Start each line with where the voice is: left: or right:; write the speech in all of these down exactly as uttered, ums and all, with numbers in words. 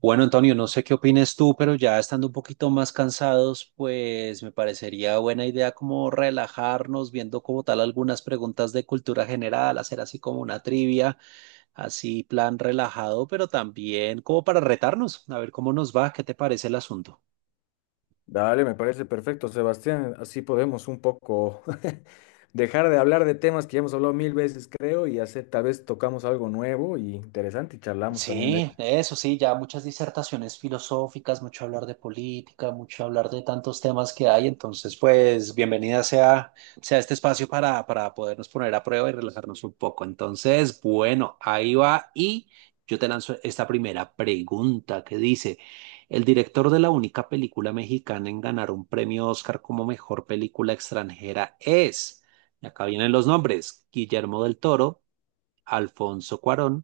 right: Bueno, Antonio, no sé qué opines tú, pero ya estando un poquito más cansados, pues me parecería buena idea como relajarnos, viendo como tal algunas preguntas de cultura general, hacer así como una trivia, así plan relajado, pero también como para retarnos, a ver cómo nos va, qué te parece el asunto.
left: Dale, me parece perfecto, Sebastián. Así podemos un poco dejar de hablar de temas que ya hemos hablado mil veces, creo, y hacer, tal vez tocamos algo nuevo y interesante y charlamos también de...
right: Sí, eso sí, ya muchas disertaciones filosóficas, mucho hablar de política, mucho hablar de tantos temas que hay. Entonces, pues, bienvenida sea, sea este espacio para, para podernos poner a prueba y relajarnos un poco. Entonces, bueno, ahí va y yo te lanzo esta primera pregunta que dice, el director de la única película mexicana en ganar un premio Oscar como mejor película extranjera es, y acá vienen los nombres: Guillermo del Toro, Alfonso Cuarón,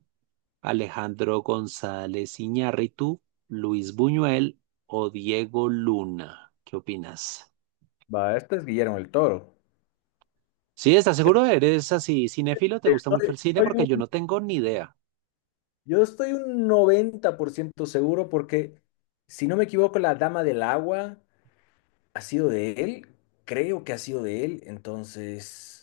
right: Alejandro González Iñárritu, Luis Buñuel o Diego Luna. ¿Qué opinas?
left: Va, este es Guillermo el Toro.
right: Sí, ¿estás
left: Este-
right: seguro? ¿Eres así cinéfilo? ¿Te gusta mucho
left: Estoy-
right: el cine?
left: estoy
right: Porque yo
left: un-
right: no tengo ni idea.
left: yo estoy un noventa por ciento seguro porque, si no me equivoco, la Dama del Agua ha sido de él, creo que ha sido de él, entonces...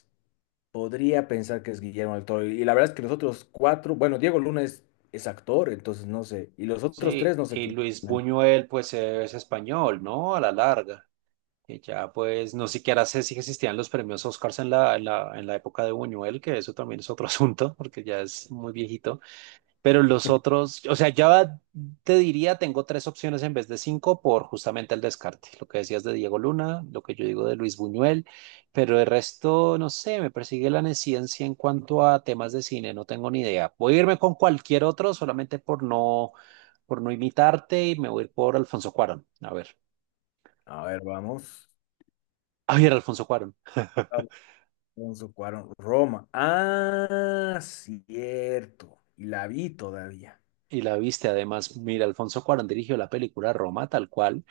left: Podría pensar que es Guillermo del Toro. Y la verdad es que los otros cuatro, bueno, Diego Luna es, es actor, entonces no sé. Y los otros tres
right: Sí,
left: no sé
right: y
left: quién.
right: Luis Buñuel pues es español, ¿no? A la larga, que ya pues no siquiera sé si existían los premios Oscars en la, en la, en la época de Buñuel, que eso también es otro asunto, porque ya es muy viejito. Pero los otros, o sea, ya te diría, tengo tres opciones en vez de cinco por justamente el descarte. Lo que decías de Diego Luna, lo que yo digo de Luis Buñuel, pero el resto, no sé, me persigue la neciencia en cuanto a temas de cine, no tengo ni idea. Voy a irme con cualquier otro solamente por no, por no imitarte y me voy a ir por Alfonso Cuarón. A ver,
left: A ver, vamos.
right: a ver, Alfonso Cuarón.
left: Alfonso Cuarón, Roma. Ah, cierto. Y la vi todavía.
right: Y la viste, además, mira, Alfonso Cuarón dirigió la película Roma, tal cual,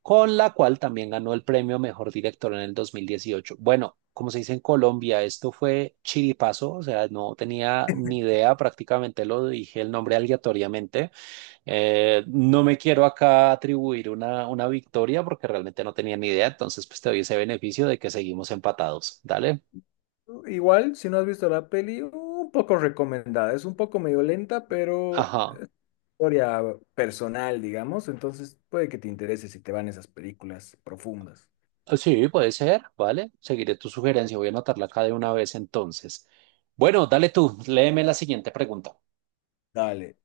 right: con la cual también ganó el premio Mejor Director en el dos mil dieciocho. Bueno, como se dice en Colombia, esto fue chiripazo, o sea, no tenía ni idea, prácticamente lo dije el nombre aleatoriamente. Eh, no me quiero acá atribuir una, una victoria porque realmente no tenía ni idea, entonces pues te doy ese beneficio de que seguimos empatados, ¿dale?
left: Igual, si no has visto la peli, un poco recomendada. Es un poco medio lenta, pero
right: Ajá.
left: historia personal, digamos. Entonces puede que te interese si te van esas películas profundas.
right: Ah, sí, puede ser, ¿vale? Seguiré tu sugerencia, voy a anotarla acá de una vez entonces. Bueno, dale tú, léeme la siguiente pregunta.
left: Dale.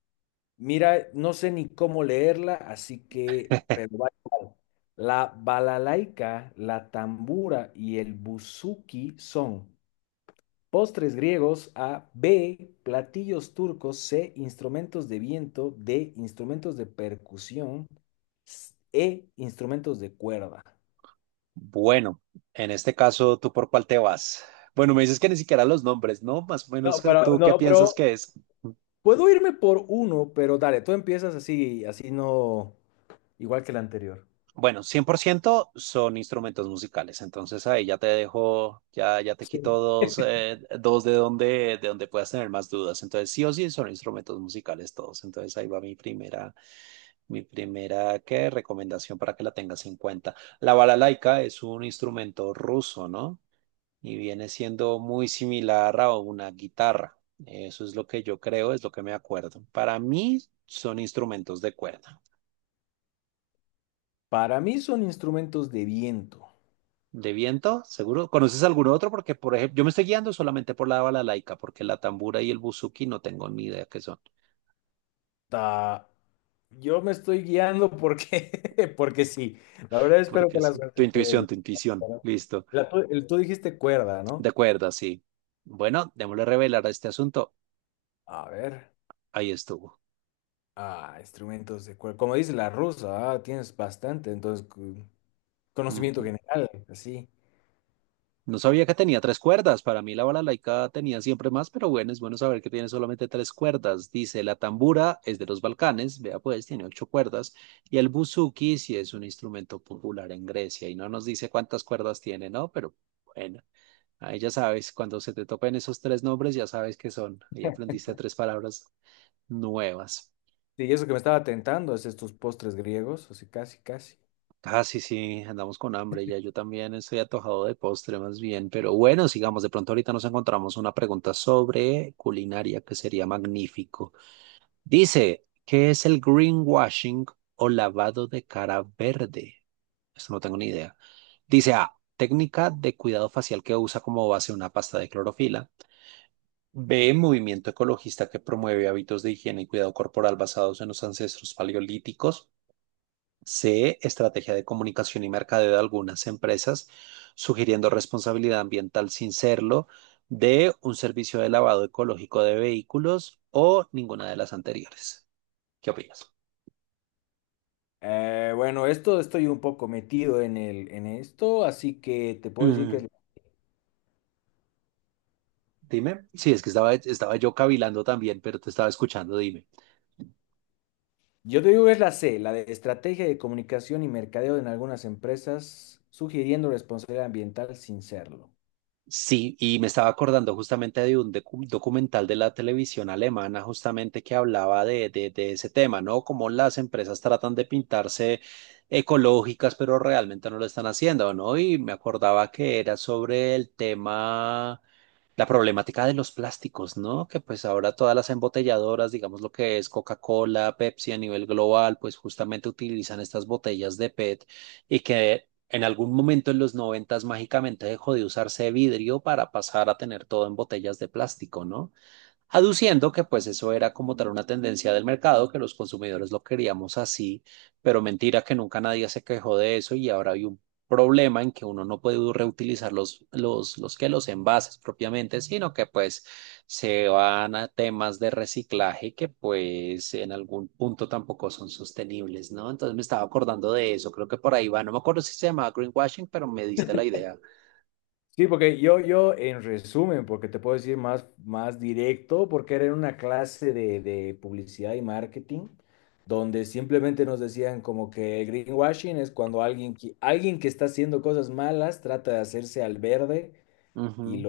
left: Mira, no sé ni cómo leerla, así que, pero va igual. La balalaika, la tambura y el buzuki son postres griegos A, B, platillos turcos C, instrumentos de viento D, instrumentos de percusión s- E, instrumentos de cuerda.
right: Bueno, en este caso, ¿tú por cuál te vas? Bueno, me dices que ni siquiera los nombres, ¿no? Más o menos,
left: No,
right: ¿qué-
left: pero,
right: ¿tú qué
left: no,
right: piensas
left: pero
right: que es?
left: puedo irme por uno, pero dale, tú empiezas así, así no, igual que el anterior.
right: Bueno, cien por ciento son instrumentos musicales, entonces ahí ya te dejo, ya, ya te quito dos, eh, dos de donde, de donde puedas tener más dudas. Entonces, sí o sí son instrumentos musicales todos. Entonces, ahí va mi primera, mi primera, ¿qué? Recomendación para que la tengas en cuenta. La balalaika es un instrumento ruso, ¿no? Y viene siendo muy similar a una guitarra. Eso es lo que yo creo, es lo que me acuerdo. Para mí son instrumentos de cuerda.
left: Para mí son instrumentos de viento.
right: De viento, seguro. ¿Conoces alguno otro? Porque, por ejemplo, yo me estoy guiando solamente por la balalaika, porque la tambura y el buzuki no tengo ni idea qué son.
left: Ah, yo me estoy guiando porque, porque sí. La verdad espero que
right: Porque
left: la
right: sí. Tu
left: suerte esté de
right: intuición,
left: mi
right: tu intuición.
left: lado.
right: Listo.
left: La tu- el- tú dijiste cuerda,
right: De
left: ¿no?
right: cuerda, sí. Bueno, démosle revelar a este asunto.
left: A ver.
right: Ahí estuvo.
left: Ah, instrumentos de cuerda. Como dice la rusa, ah, tienes bastante, entonces cu- conocimiento
right: Ujú.
left: general, así.
right: No sabía que tenía tres cuerdas. Para mí la balalaika tenía siempre más, pero bueno, es bueno saber que tiene solamente tres cuerdas. Dice, la tambura es de los Balcanes, vea pues, tiene ocho cuerdas. Y el buzuki sí es un instrumento popular en Grecia. Y no nos dice cuántas cuerdas tiene, ¿no? Pero bueno, ahí ya sabes, cuando se te topen esos tres nombres, ya sabes qué son. Ahí aprendiste tres palabras nuevas.
left: Sí, y eso que me estaba tentando es estos postres griegos, así casi, casi.
right: Ah, sí, sí, andamos con hambre ya. Yo también estoy atojado de postre más bien, pero bueno, sigamos. De pronto ahorita nos encontramos una pregunta sobre culinaria que sería magnífico. Dice, ¿qué es el greenwashing o lavado de cara verde? Esto no tengo ni idea. Dice A, técnica de cuidado facial que usa como base una pasta de clorofila. B, movimiento ecologista que promueve hábitos de higiene y cuidado corporal basados en los ancestros paleolíticos. C, estrategia de comunicación y mercadeo de algunas empresas, sugiriendo responsabilidad ambiental sin serlo. D, un servicio de lavado ecológico de vehículos o ninguna de las anteriores. ¿Qué opinas?
left: Eh, bueno, esto estoy un poco metido en el, en esto, así que te puedo decir
right: Mm,
left: que
right: dime. Sí, es que estaba, estaba yo cavilando también, pero te estaba escuchando. Dime.
left: yo te digo que es la C, la de estrategia de comunicación y mercadeo en algunas empresas, sugiriendo responsabilidad ambiental sin serlo.
right: Sí, y me estaba acordando justamente de un docu- documental de la televisión alemana justamente que hablaba de, de, de ese tema, ¿no? Cómo las empresas tratan de pintarse ecológicas, pero realmente no lo están haciendo, ¿no? Y me acordaba que era sobre el tema la problemática de los plásticos, ¿no? Que pues ahora todas las embotelladoras, digamos lo que es Coca-Cola, Pepsi a nivel global, pues justamente utilizan estas botellas de PET y que en algún momento en los noventas mágicamente dejó de usarse vidrio para pasar a tener todo en botellas de plástico, ¿no? Aduciendo que pues eso era como tal una tendencia del mercado, que los consumidores lo queríamos así, pero mentira que nunca nadie se quejó de eso y ahora hay un problema en que uno no puede reutilizar los, los, los que los envases propiamente, sino que pues se van a temas de reciclaje que pues en algún punto tampoco son sostenibles, ¿no? Entonces me estaba acordando de eso, creo que por ahí va, no me acuerdo si se llamaba greenwashing, pero me diste la idea.
left: Sí, porque yo, yo en resumen, porque te puedo decir más, más directo, porque era en una clase de, de publicidad y marketing, donde simplemente nos decían como que el greenwashing es cuando alguien, que- alguien que está haciendo cosas malas trata de hacerse al verde
right: Ujú,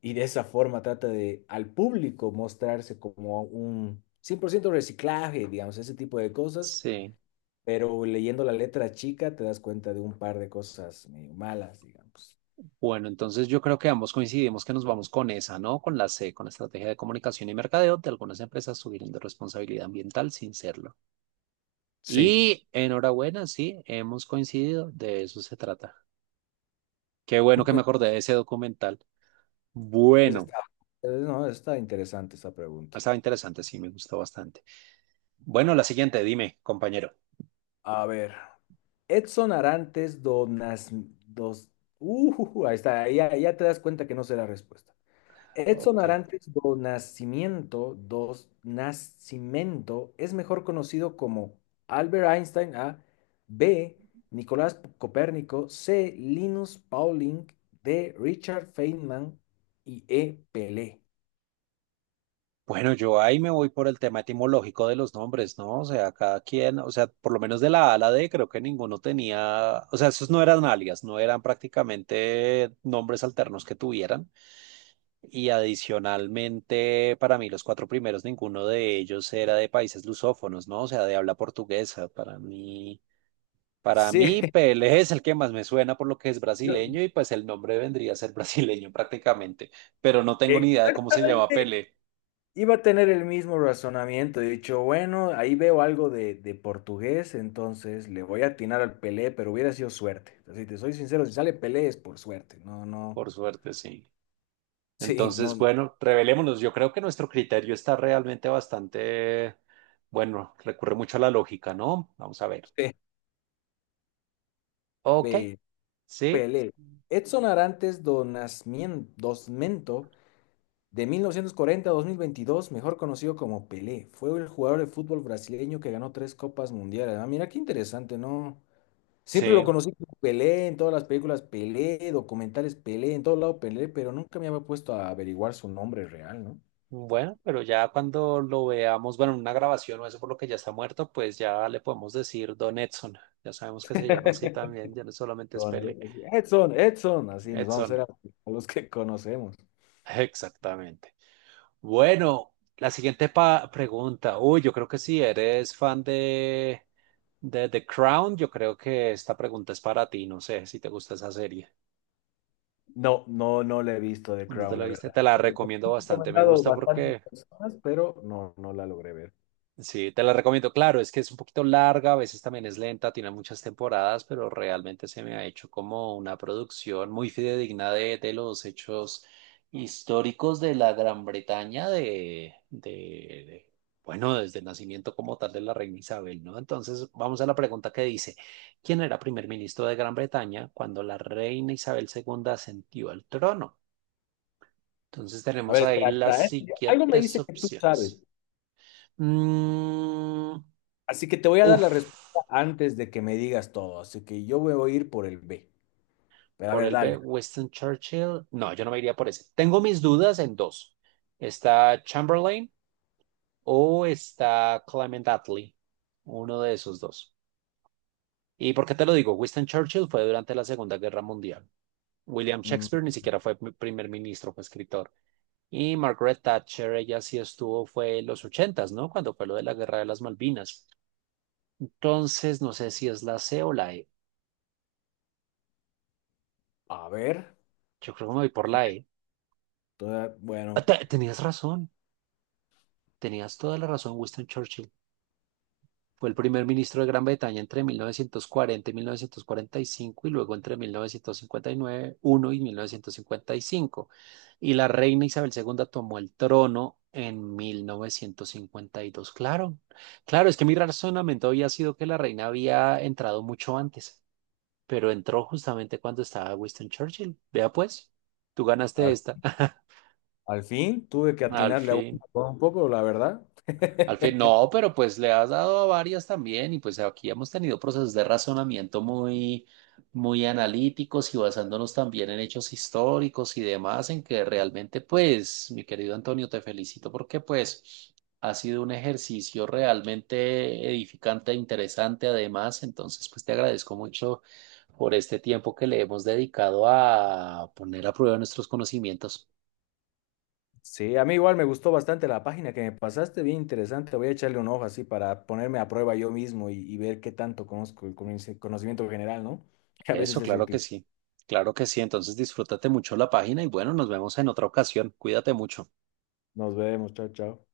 left: y de esa forma trata de al público mostrarse como un cien por ciento reciclaje, digamos, ese tipo de cosas,
right: sí.
left: pero leyendo la letra chica te das cuenta de un par de cosas medio malas, digamos.
right: Bueno, entonces yo creo que ambos coincidimos que nos vamos con esa, ¿no? Con la C, con la estrategia de comunicación y mercadeo de algunas empresas subirán de responsabilidad ambiental sin serlo.
left: Sí.
right: Y enhorabuena, sí, hemos coincidido, de eso se trata. Qué bueno que me acordé de ese documental.
left: Es-
right: Bueno,
left: Está, no, Está interesante esa pregunta.
right: estaba interesante, sí, me gustó bastante. Bueno, la siguiente, dime, compañero.
left: A ver, Edson Arantes Donas, dos, uh, ahí está, ahí ya, ya te das cuenta que no sé la respuesta. Edson
right: Ok.
left: Arantes do Nascimento, dos Nascimento, es mejor conocido como Albert Einstein A, B, Nicolás Copérnico, C, Linus Pauling, D, Richard Feynman y E, Pelé.
right: Bueno, yo ahí me voy por el tema etimológico de los nombres, ¿no? O sea, cada quien, o sea, por lo menos de la A a la D, creo que ninguno tenía, o sea, esos no eran alias, no eran prácticamente nombres alternos que tuvieran. Y adicionalmente, para mí, los cuatro primeros, ninguno de ellos era de países lusófonos, ¿no? O sea, de habla portuguesa. Para mí, para
left: Sí,
right: mí, Pelé es el que más me suena por lo que es
left: yo
right: brasileño y pues el nombre vendría a ser brasileño prácticamente, pero no tengo ni idea de cómo se llama
left: exactamente
right: Pelé,
left: iba a tener el mismo razonamiento. He dicho, bueno, ahí veo algo de, de portugués, entonces le voy a atinar al Pelé, pero hubiera sido suerte. Si te soy sincero, si sale Pelé es por suerte. No, no.
right: por suerte, sí.
left: Sí, no.
right: Entonces, bueno, revelémonos. Yo creo que nuestro criterio está realmente bastante, bueno, recurre mucho a la lógica, ¿no? Vamos a ver.
left: Pe-
right: Ok,
left: pe-
right: sí,
left: Pelé. Edson Arantes do Nascimento Dosmento, de mil novecientos cuarenta a dos mil veintidós, mejor conocido como Pelé, fue el jugador de fútbol brasileño que ganó tres copas mundiales. Ah, mira qué interesante, ¿no? Siempre lo
right: sí.
left: conocí como Pelé, en todas las películas Pelé, documentales Pelé, en todo lado Pelé, pero nunca me había puesto a averiguar su nombre real, ¿no?
right: Bueno, pero ya cuando lo veamos, bueno, en una grabación o eso por lo que ya está muerto, pues ya le podemos decir Don Edson. Ya sabemos que se llama así también, ya no solamente es
left: Son-
right: Pele.
left: Edson, Edson, así nos vamos a
right: Edson,
left: hacer a a los que conocemos.
right: exactamente. Bueno, la siguiente pa- pregunta. Uy, yo creo que si eres fan de, de The Crown, yo creo que esta pregunta es para ti. No sé si te gusta esa serie.
left: No, no, no la he visto de
right: ¿No te
left: Crown,
right: la
left: la
right: viste?
left: verdad.
right: Te la
left: Me han
right: recomiendo bastante. Me
left: recomendado
right: gusta
left: bastantes
right: porque
left: personas, pero no, no la logré ver.
right: sí, te la recomiendo. Claro, es que es un poquito larga, a veces también es lenta, tiene muchas temporadas, pero realmente se me ha hecho como una producción muy fidedigna de, de los hechos históricos de la Gran Bretaña, de, de, de- bueno, desde el nacimiento como tal de la reina Isabel, ¿no? Entonces, vamos a la pregunta que dice, ¿quién era primer ministro de Gran Bretaña cuando la reina Isabel segunda ascendió al trono? Entonces,
left: A
right: tenemos
left: ver,
right: ahí
left: espera,
right: las
left: espera, ¿eh? Yo- Algo me
right: siguientes
left: dice que tú sabes,
right: opciones. Mm,
left: así que te voy a dar la respuesta
right: Uf,
left: antes de que me digas todo, así que yo voy a ir por el B. Pero a
right: por
left: ver,
right: el B,
left: dale.
right: Winston Churchill. No, yo no me iría por ese. Tengo mis dudas en dos. Está Chamberlain o está Clement Attlee. Uno de esos dos. ¿Y por qué te lo digo? Winston Churchill fue durante la Segunda Guerra Mundial. William
left: Mm,
right: Shakespeare ni siquiera fue pr- primer ministro, fue escritor. Y Margaret Thatcher, ella sí estuvo, fue en los ochentas, ¿no? Cuando fue lo de la Guerra de las Malvinas. Entonces, no sé si es la C o la E.
left: a ver,
right: Yo creo que me voy por la E.
left: toda-
right: Ah,
left: bueno,
right: te- tenías razón. Tenías toda la razón, Winston Churchill. Fue el primer ministro de Gran Bretaña entre mil novecientos cuarenta y mil novecientos cuarenta y cinco y cinco y luego entre mil novecientos cincuenta y nueve, uno y mil novecientos cincuenta y cinco. Y mil novecientos cincuenta y cinco. Y la reina Isabel segunda tomó el trono en mil novecientos cincuenta y dos. Claro, claro, es que mi razonamiento había sido que la reina había entrado mucho antes, pero entró justamente cuando estaba Winston Churchill. Vea pues, tú ganaste
left: al,
right: esta.
left: al fin tuve que
right: Al
left: atinarle a uno
right: fin.
left: por un poco, la verdad.
right: Al fin, no, pero pues le has dado a varias también y pues aquí hemos tenido procesos de razonamiento muy, muy analíticos y basándonos también en hechos históricos y demás, en que realmente pues, mi querido Antonio, te felicito porque pues ha sido un ejercicio realmente edificante e interesante además, entonces pues te agradezco mucho por este tiempo que le hemos dedicado a poner a prueba nuestros conocimientos.
left: Sí, a mí igual me gustó bastante la página que me pasaste, bien interesante. Voy a echarle un ojo así para ponerme a prueba yo mismo y, y ver qué tanto conozco el conoci- conocimiento general, ¿no? Que a veces
right: Eso,
left: es
right: claro que
left: útil.
right: sí. Claro que sí. Entonces disfrútate mucho la página y bueno, nos vemos en otra ocasión. Cuídate mucho.
left: Nos vemos, chao, chao.